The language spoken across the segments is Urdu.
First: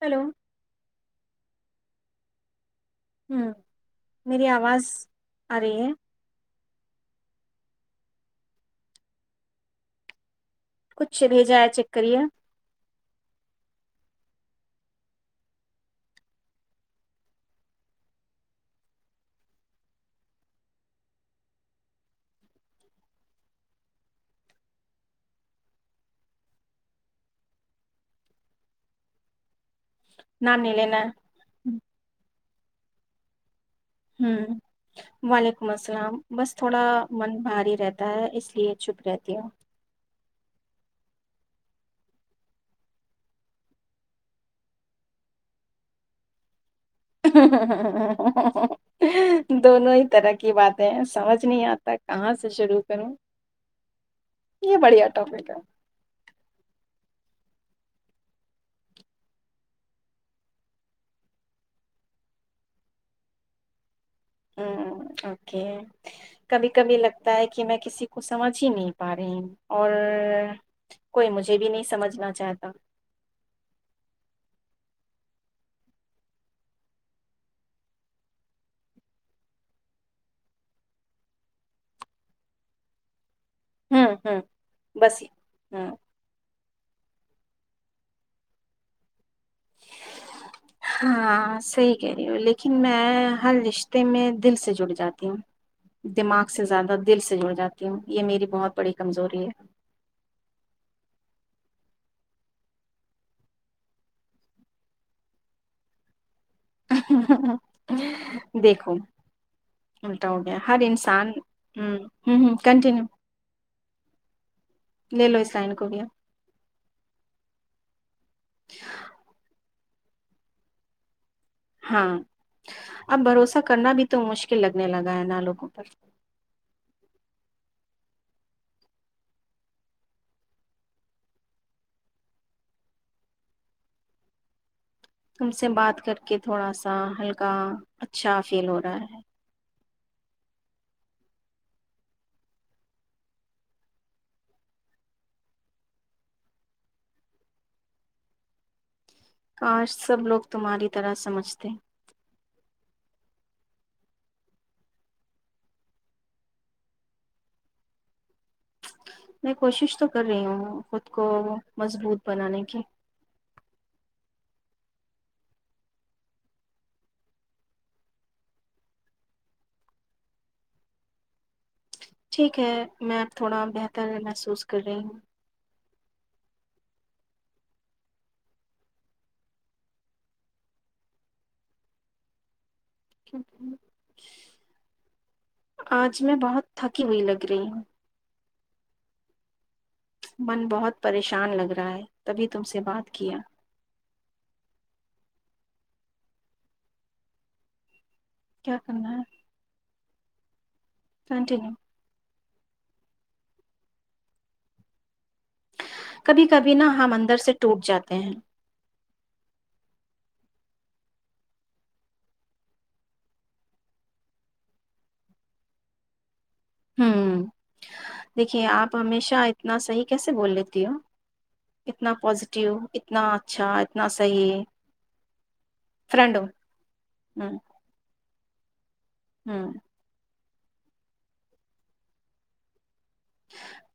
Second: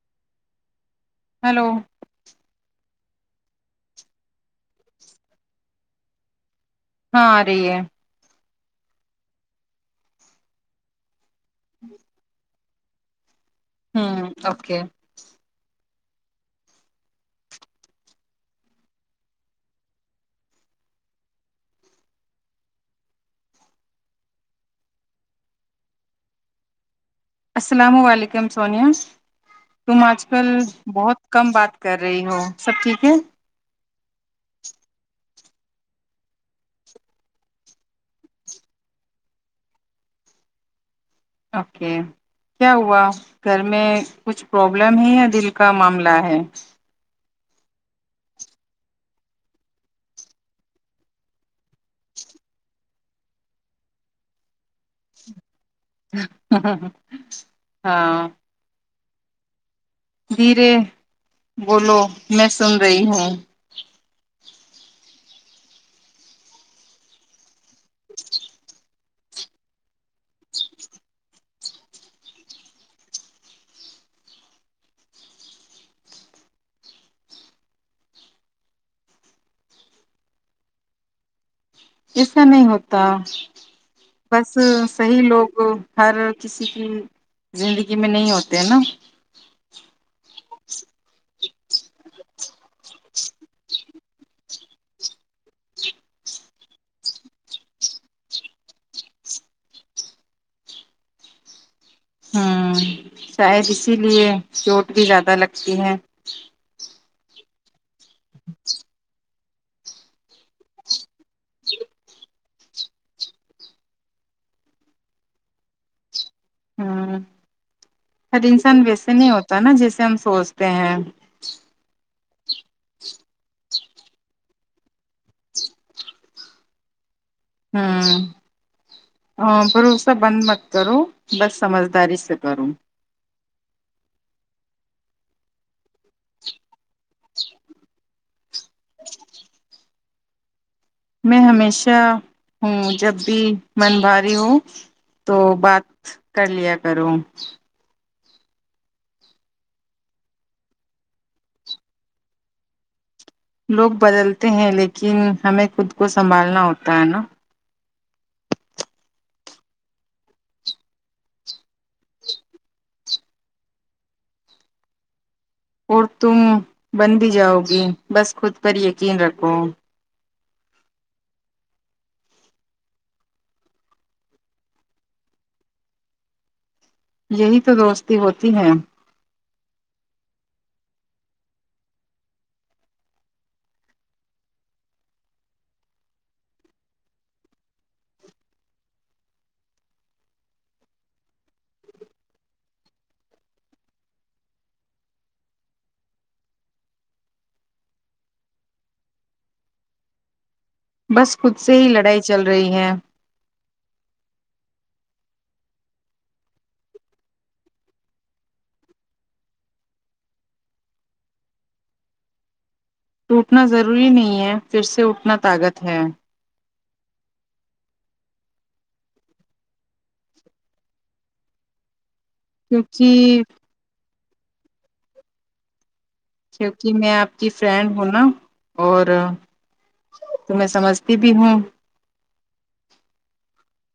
ہلو ہلو ہوں میری آواز آ رہی ہے ہاں رہی ہے بھیجایا چیک کریے ہوں اوکے السلام علیکم سونیا تم آج کل نام نہیں لینا ہے بہت کم بات کر رہی ہو سب ٹھیک ہے ہ وعلیکم السلام بس تھوڑا من بھاری رہتا ہے اس لیے چپ رہتی ہے اوکے کیا ہوا گھر میں کچھ پرابلم ہے یا دل کا معاملہ ہے دونوں ہی طرح کی باتیں سمجھ نہیں آتا کہاں سے شروع کروں یہ بڑھیا ٹاپک ہے ہاں دھیرے بولو میں سن رہی ہوں ہ اوکے کبھی کبھی لگتا ہے کہ میں کسی کو سمجھ ہی نہیں پا رہے اور کوئی مجھے بھی نہیں سمجھنا چاہتا ایسا نہیں ہوتا ہوں ہوں بس صی بس لوگ ہوں ہر کسی کی زندگی میں نہیں ہوتے ہیں نا ہاں صحی کہہ رہی ہو لیکن میں ہر رشتے میں دل سے جڑ جاتی ہوں دماغ سے زیادہ دل سے جڑ جاتی ہوں یہ میری بہت بڑی کمزوری ہے ہوں شاید اسی لیے چوٹ بھی زیادہ لگتی ہے ہ ہاں [unintelligible] دیکھو [unintelligible] ملٹا ہو گیا ہر انسان ہ ہ ہ کنٹینیو لے لو اس لائن کو بھی ہ ار انسان ویسے نہیں ہوتا نا جیسے ہم سوچتے ہیں ہ اب بھروسہ کرنا بھی تو مشکل لگنے لگا ہے نہ لوگوں پر ہوں ہ پرھرو سا بند مت کروں بس سمجھداری سے کروں تم سے بات کر کے تھوڑا سا ہلکا اچھا سیل ہو رہا ہے میں ہمیشہ ہوں جب بھی من بھاری ہ تو بات کر لیا کروں کاش سب لوگ تمہاری طرح سمجھتے ہیں لوگ بدلتے ہیں لیکن ہمیں خود کو سنبھالنا ہوتا ہے نا میں کوشش تو کر رہی ہوں خود کو مضبوط بنانے کی اور تم بن بھی جاؤ گی بس خود پر یقین رکھو ٹھیک ہے میں اب تھوڑا بہتر محسوس کر رہی ہوں یہی تو دوستی ہوتی ہے آج میں بہت تھکی ہوئی لگ رہی ہوں من بہت پریشان لگ رہا ہے تبھی تم سے بات کیا کیا کرنا ہے بس خود کنٹینیو سے ہی لڑائی چل رہی ہیں کبھی کبھی نہ ہم اندر سے ٹوٹ جاتے ہیں ٹوٹنا ضروری نہیں ہے پھر سے اٹنا طاقت ہے ہوں دیکھیے آپ ہمیشہ اتنا صحیح کیسے بول لیتی ہو اتنا پازیٹیو اتنا کیونکہ اچھا اتنا تئیی کیونکہ میں آپ کی فرینڈ ہوں نا اور ہوں تو میں سمجھتی بھی ہوں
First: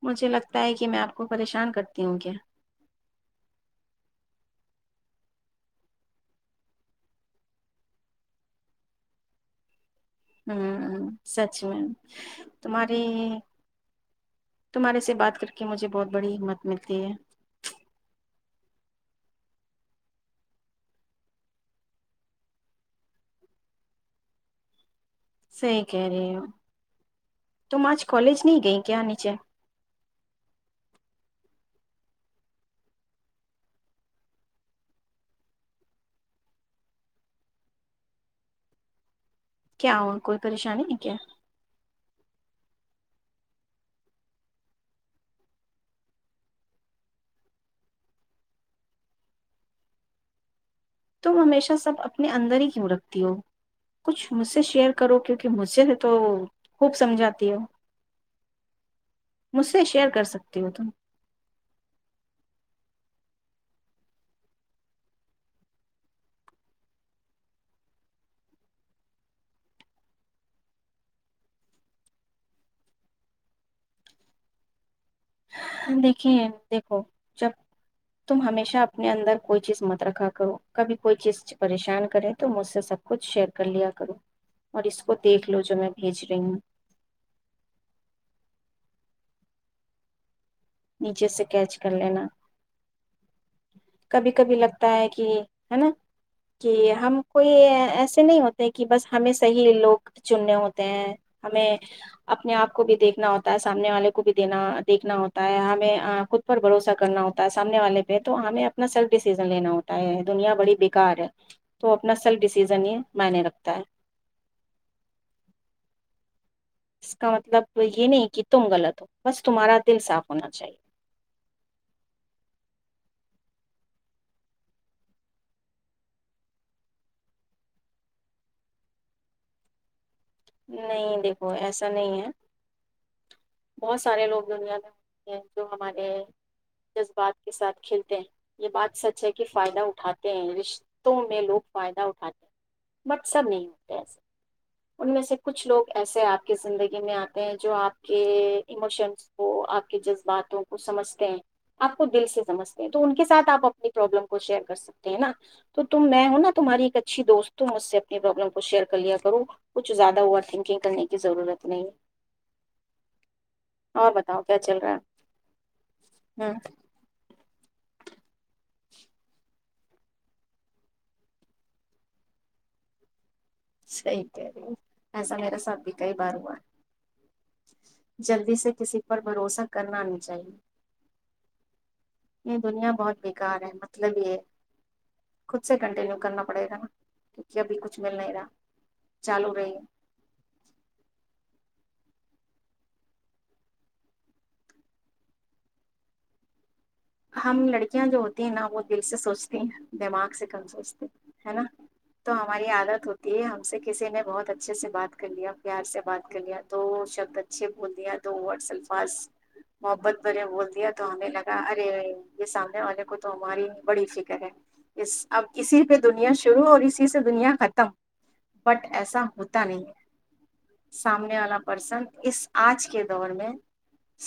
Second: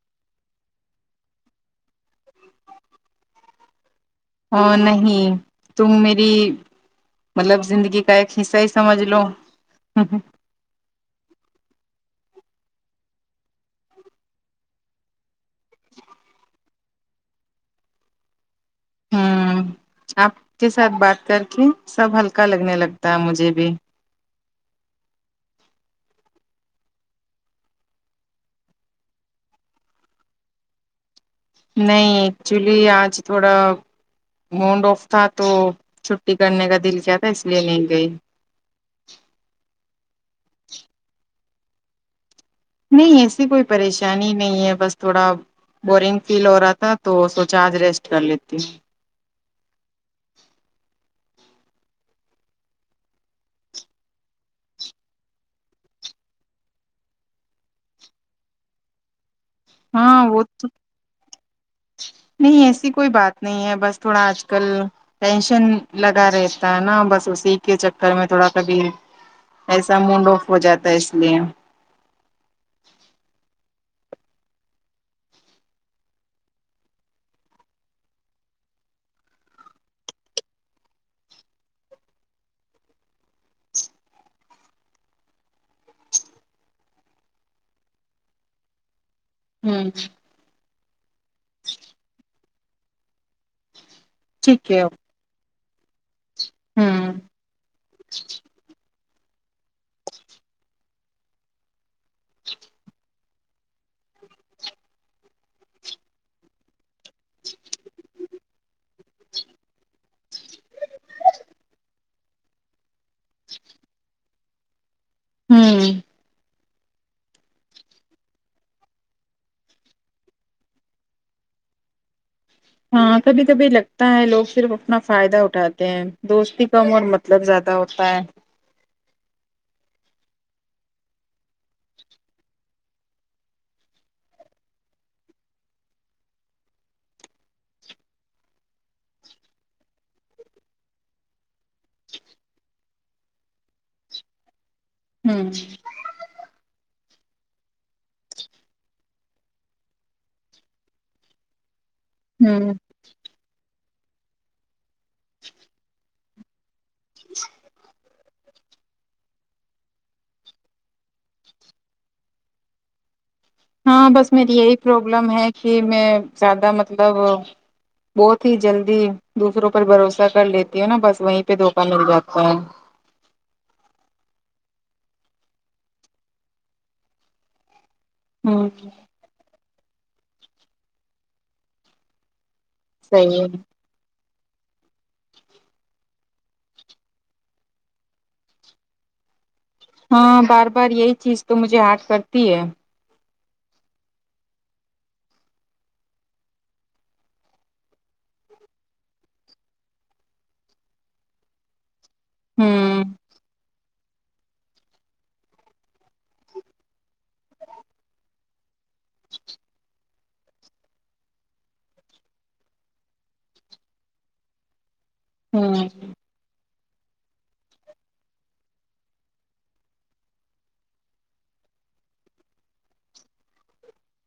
مجھے لگتا ہے کہ میں آپ کو پریشان کرتی ہوں کیا نہیں تم میری مطلب زندگی کا ایک حصہ ہی سمجھ لو ہوں ہوں ہ سچ میم تمہاری تمہارے سے بات کر کے مجھے بہت بڑی ہمت ملتی ہے ہ آپ کے ساتھ بات کر کے سب ہلکا لگنے لگتا ہے مجھے بھی سی کہ رہی ہ تو مج کالج نہیں گئی کیا نیچے نہیں ایکچولی آج تھوڑا مونڈ آف تھا تو چھٹی کرنے کا دل کیا تھا اس لیے م گئی کیا ہو کوئی پریشانی نہیں کیا ایسی کوئی پریشانی نہیں ہے بس تھوڑا بورنگ فیل ہو رہا تھا تو سوچا آج ریسٹ کر لیتی ہوں تم ہمیشہ سب اپنے اندر ہی کیوں رکھتی ہو کچھ مجھ سے شیئر کرو کیونکہ مجھ سے تو خوب سمجھاتی ہو مجھ سے شیئر کر ہاں وہ تو سکتی ہو تم نہیں ایسی کوئی بات نہیں ہے بس تھوڑا آج کل ٹینشن لگا رہتا ہے نا بس اسی کے چکر میں تھوڑا کبھی ایسا مڈ آف ہو جاتا ہے اس لیے دیکھیے دیکھو جب تم ہمیشہ اپنے اندر کوئی چیز مت رکھا کرو کبھی کوئی چیز پریشان کرے تو مجھ سے سب کچھ شیئر کر لیا کرو اور اس کو دیکھ لو جو میں بھیج رہی ہوں ہوں نیچے سے کیچ کر لینا کبھی کبھی لگتا ہے کہ ہے نا کہ ہوں ہم کوئی ایسے نہیں ہوتے کہ بس ہمیں صحیح لوگ چننے ہوتے ہیں ہمیں اپنے آپ کو بھی دیکھنا ہوتا تا ہے سامنے والے کو بھی دینا دیکھنا ہوتا تا ہمیں خود پر بھروسہ کرنا ہوتا ہے سامنے والے پہ تو ہمیں اپنا سیلف ڈیسیزن لینا ہوتا ہے دنیا بڑی بیکار ہے تو اپنا سیلف ڈیسیزن یہ منی رکھتا ہے ہوں اس کا مطلب یہ نہیں کہ تم غلط ہو بس تمہارا دل صاف ہونا چاہیے ہاں کبھی کبھی لگتا ہے لوگ صرف اپنا فائدہ اٹھاتے ہیں دوستی کم اور مطلب زیادہ ہوتا ہے نہیں دیکھو ایسا نہیں ہے بہت سارے لوگ دنیا میں ہوتے ہیں جو ہمارے جذبات کے ساتھ کھلتے ہیں یہ بات سچ ہے کہ فائدہ اٹھاتے ہیں رشتوں میں لوگ فائدہ اٹھاتے ہیں بٹ سب نہیں ہوتے ایسے ان میں سے ہوں کچھ لوگ ایسے آپ کی زندگی میں جو آپ کے ایموشنس کو آپ کے جذباتوں کو سمجھتے ہیں آپ کو دل سے ہوں سمجتے ہیں تو ان کے سھ آپ پرابلم کو شیئر کر س ہیں نا تو تم میں ا تماری اچھی دوستوںج اس سے اپنی پرابلم ک شیئر کرلیا کرو کچھ زیادہ اوور تھنکنگ کرنے کی ضرورت نہیں ہاں اور بس بتاؤ میری کیا یہی چل رہا پرابلم ہے کہ میں ہے ہ زیادہ مطلب بہت ہی جلدی دوسروں پر بھروسہ کر لیتی ہ نا بس وہیں پہ دھوکا مل جاتا ہے صحی کہہ رہی ایسا میرا سب بھی کئی بار ہوا ہے جلدی ہوں سے کسی پر بھروسہ کرنا نہیں چاہیے یہ دنیا بہت بیکار ہے مطلب یہ ہے خود سے کنٹینیو کرنا پڑے گا نا کیونکہ ابھی کچھ مل نہیں رہا چالو بھائی ہاں بار بار یہی چیز تو مجھے ہرٹ کرتی ہے ہم لڑکیاں جو ہوتی ہیں نا وہ دل سے سوچتی ہیں دماغ سے کم سوچتے ہے نا تو ہماری ہوں عادت ہوتی ہے ہم سے کسی نے بہت اچھے سے بات کر لیا پیار سے بات کر لیا دو شبد اچھے بول دیا دو ورڈس الفاظ محبت بنےے بول دیا تو ہمیں لگا یہ سامنے والے کو تو ہماری بڑی فکر ہے اس اب ہوں اسی پہ دنیا شروع اور اس سے دنیا ختم بٹ ایسا ہوتا نہیں سامنے والا پرسن اس آج کے دور میں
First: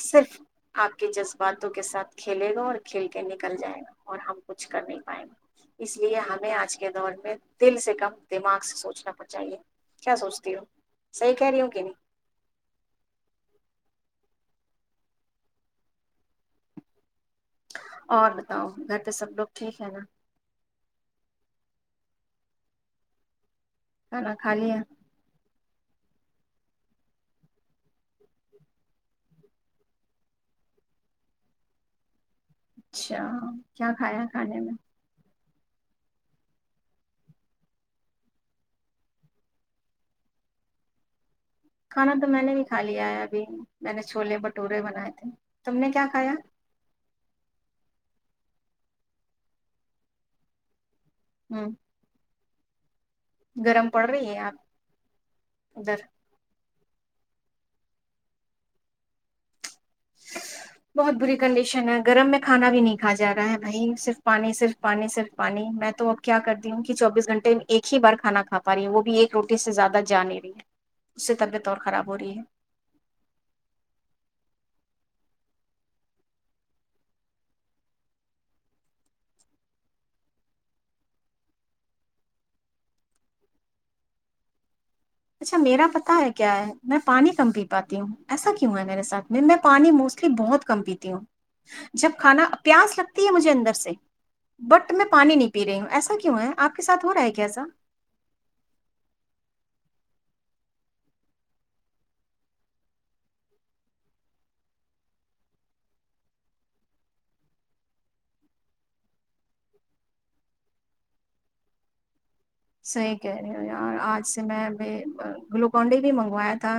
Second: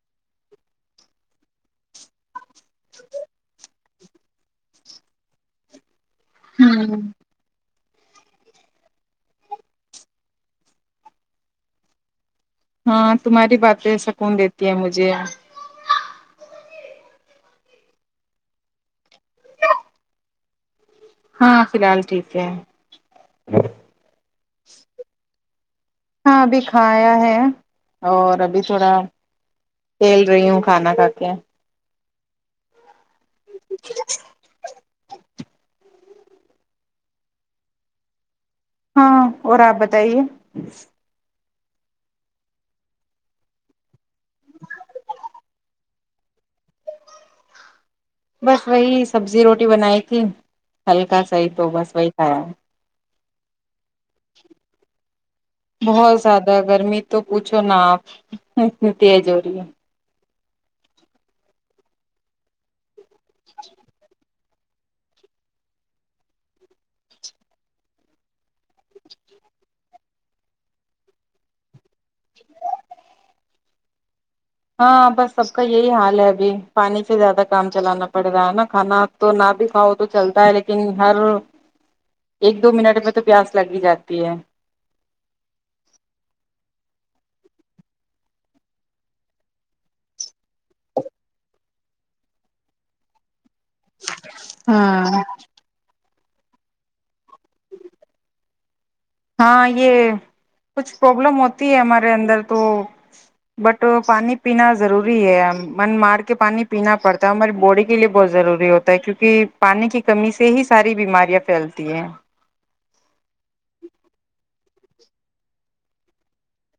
صرف آپ کے جذباتوں کے ساتھ کھیلے کون کھل کے نکل جائے گا اور ہم کچھ کر نہیں پائیں گے اس لیے ہمیں آج کے ہوں دور میں دل سے ک دماغ سے سوچنا پڑچاہے کیا سوچتی ہووں صحیح کہہ رہی ہوں کہ نہیں ہاں تمہاری باتیں سکون دیتی ہے مجھے اور بتاؤ گھر پہ سب لوگ ٹھیک ہے نا ہاں فی الحال ٹھیک ہے ک نا خالی ہے ہاں ابھی کھایا ہے اور ابھی تھوڑا کھیل رہی ہوں کھانا کھا کے جچ اچھا کیا کھایا کھانے میں ہاں اور آپ بتائیے کھانا تو میں نے بھی کھا لیا ہے ابھی میں نے چھوولے بھٹورے بنائے تھے تم نے کیا کھایا بس وہی سبزی روٹی بنائی تھی ہلکا صحی ہ تو بس وہی کھیا گرم پڑ رہی ہے آپ ادھر بہت زیادہ گرمی تو پوچھو نا آپ اتنی تیز ہو رہی ہے بہت بری کنڈیشن ہے گرم میں کھانا بھی نہیں دکھا جا رہا ہے بھائی صرف پانی صرف پانی صرف پانی میں تو اب کیا کرتی ہوں کہ چوبیس گھنٹے میں ایک ہی بار کھانا کھا پا رہی ہ وہ بھی ایک روٹی سے زیادہ جا نہیں رہی ہے اس سے طبیعت اور خراب ہو رہی ہے ہاں بس سب کا یہی حال ہے ابھی پانی سے زیادہ کام چلانا پڑ رہا ہے نا کھانا تو نہ بھی کھاؤ تو چلتا ہے لیکن ہر ایک دو منٹ میں تو پیاس لگ ہی جاتی ہے اچھا میرا پتا ہے کیا ہے میں پانی کم پی پاتی ہوں ایسا کیوں ہے میرے ساتھ میں میں پانی موسٹلی بہت کم پیتی ہوں جب کھانا پیاس لگتی ہے مجھے سے بٹ میں ہاں پانی نہیں پی رہی ہوں ایسا کیا وں ہے آپ کے ساتھ ہو رہا ہے کیسا ہاں یہ کچھ پرابلم ہوتی ہے ہمارے اندر تو بٹ پانی پینا ضروری ہے من مار کے پانی پینا پڑتا ہے ہماری باڈی کے لیے بہت ضروری ہوتا ہے کیونکہ پانی کی کمی سے ہی ساری بیماریاں پھیلتی ہیں صحیح کہہ رہے ہو یار آج سے میں ا گلوکونڈی بھی منگوایا تھا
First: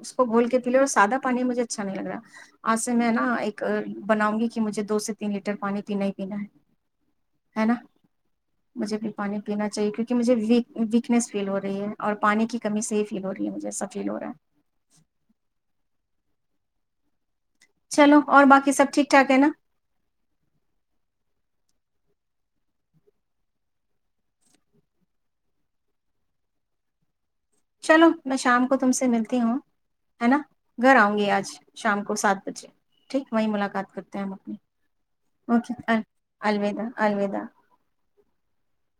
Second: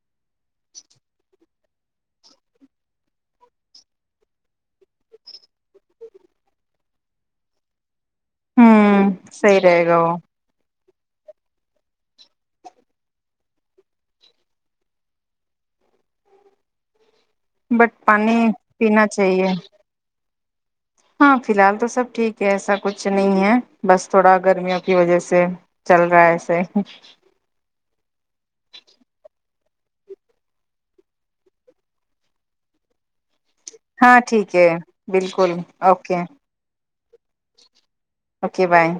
اس کو گھول کے پی لے اور سادہ پانی مجھے اچھا نہیں لگ رہا آج سے میں نا ایک بناؤں گی کہ مجھے دو سے تین لیٹر پانی پینا ہی پینا ہے ہے نا مجھے بھی ہوں پانی صحیح پینا رہے چاہیے گا کیہ وہ مجھے ویک ویکنیس فیل ہو رہی ہے اور پانی کی کمی صحی فیل ہو رہی ہے مجھے سا فیل ہو رہا ہے بٹ چلو پانی اور باقی سب پینا ٹھیک ٹھاک ہے چاہیے نا ہاں فی الحال تو سب ٹھیک ہے ایسا کچھ نہیں ہے بس تھوڑا گرمیوں کی وجہ سے چل رہا ہے ایسے چلو میں شام کو تم سے ملتی ہوں ہے نا گھر آؤں گی آج شام کو سات بجے ٹھیک وہیں ملاقات کرتے ہاں ہیں ہم ٹھیک اپنی ہے بالکل اوکے الوداع الوداع اوکے بائے